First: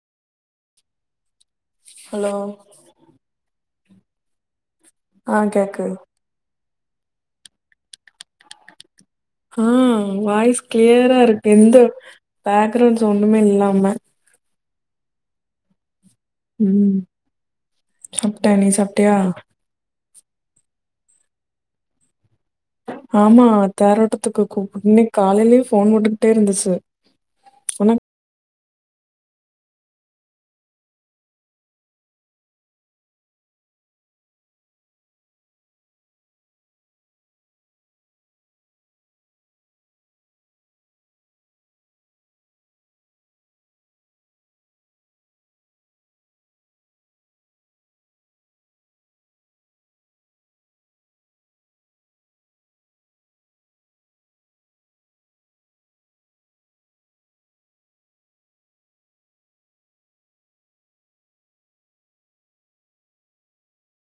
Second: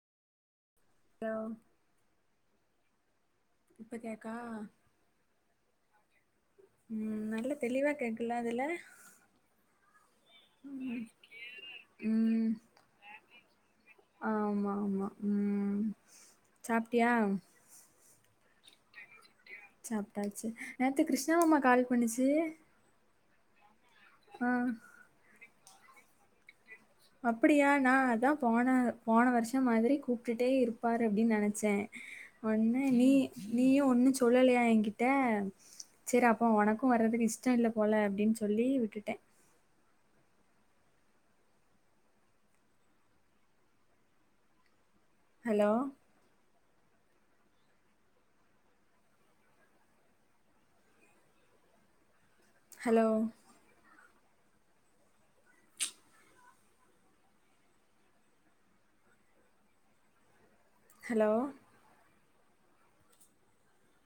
row hello இப்ப கேக்கா ஆ கேக்கு ம் நல்லா தெளிவா கேக்குல அதுல அ வாய்ஸ் க்ளியரா இருக்கு எந்த ம் பேக்ரவுண்ட் சவுண்டுமே இல்லாம ஆமா ஆமா ம் ம் சாப்ட்டியா சாப்ட்ட நீ சாப்ட்டியா சாப்ட்டாச்சு நேத்து கிருஷ்ணா மாமா கால் பண்ணுச்சு ஆமா தேரோட்டத்துக்கு ஆ கூப்புன்னே இன்னிக் காலையே ஃபோன் போட்டுக்கிட்டே இருந்துச்சு அப்படியா நா ஆனா அதா போன போன வருஷம் மாதிரி கூப்டுட்டே இருப்பாரு அப்டின் நெனச்சே ஒன்னு நீ நீயு ஒண்ணு சொல்லலையா எங்கிட்ட செரி அப்போ உனக்கு வர்றதுக்கு இஷ்ட இல்ல போல அப்டின் சொல்லி உட்டுட்டே ஹலோ ஹலோ ஹலோ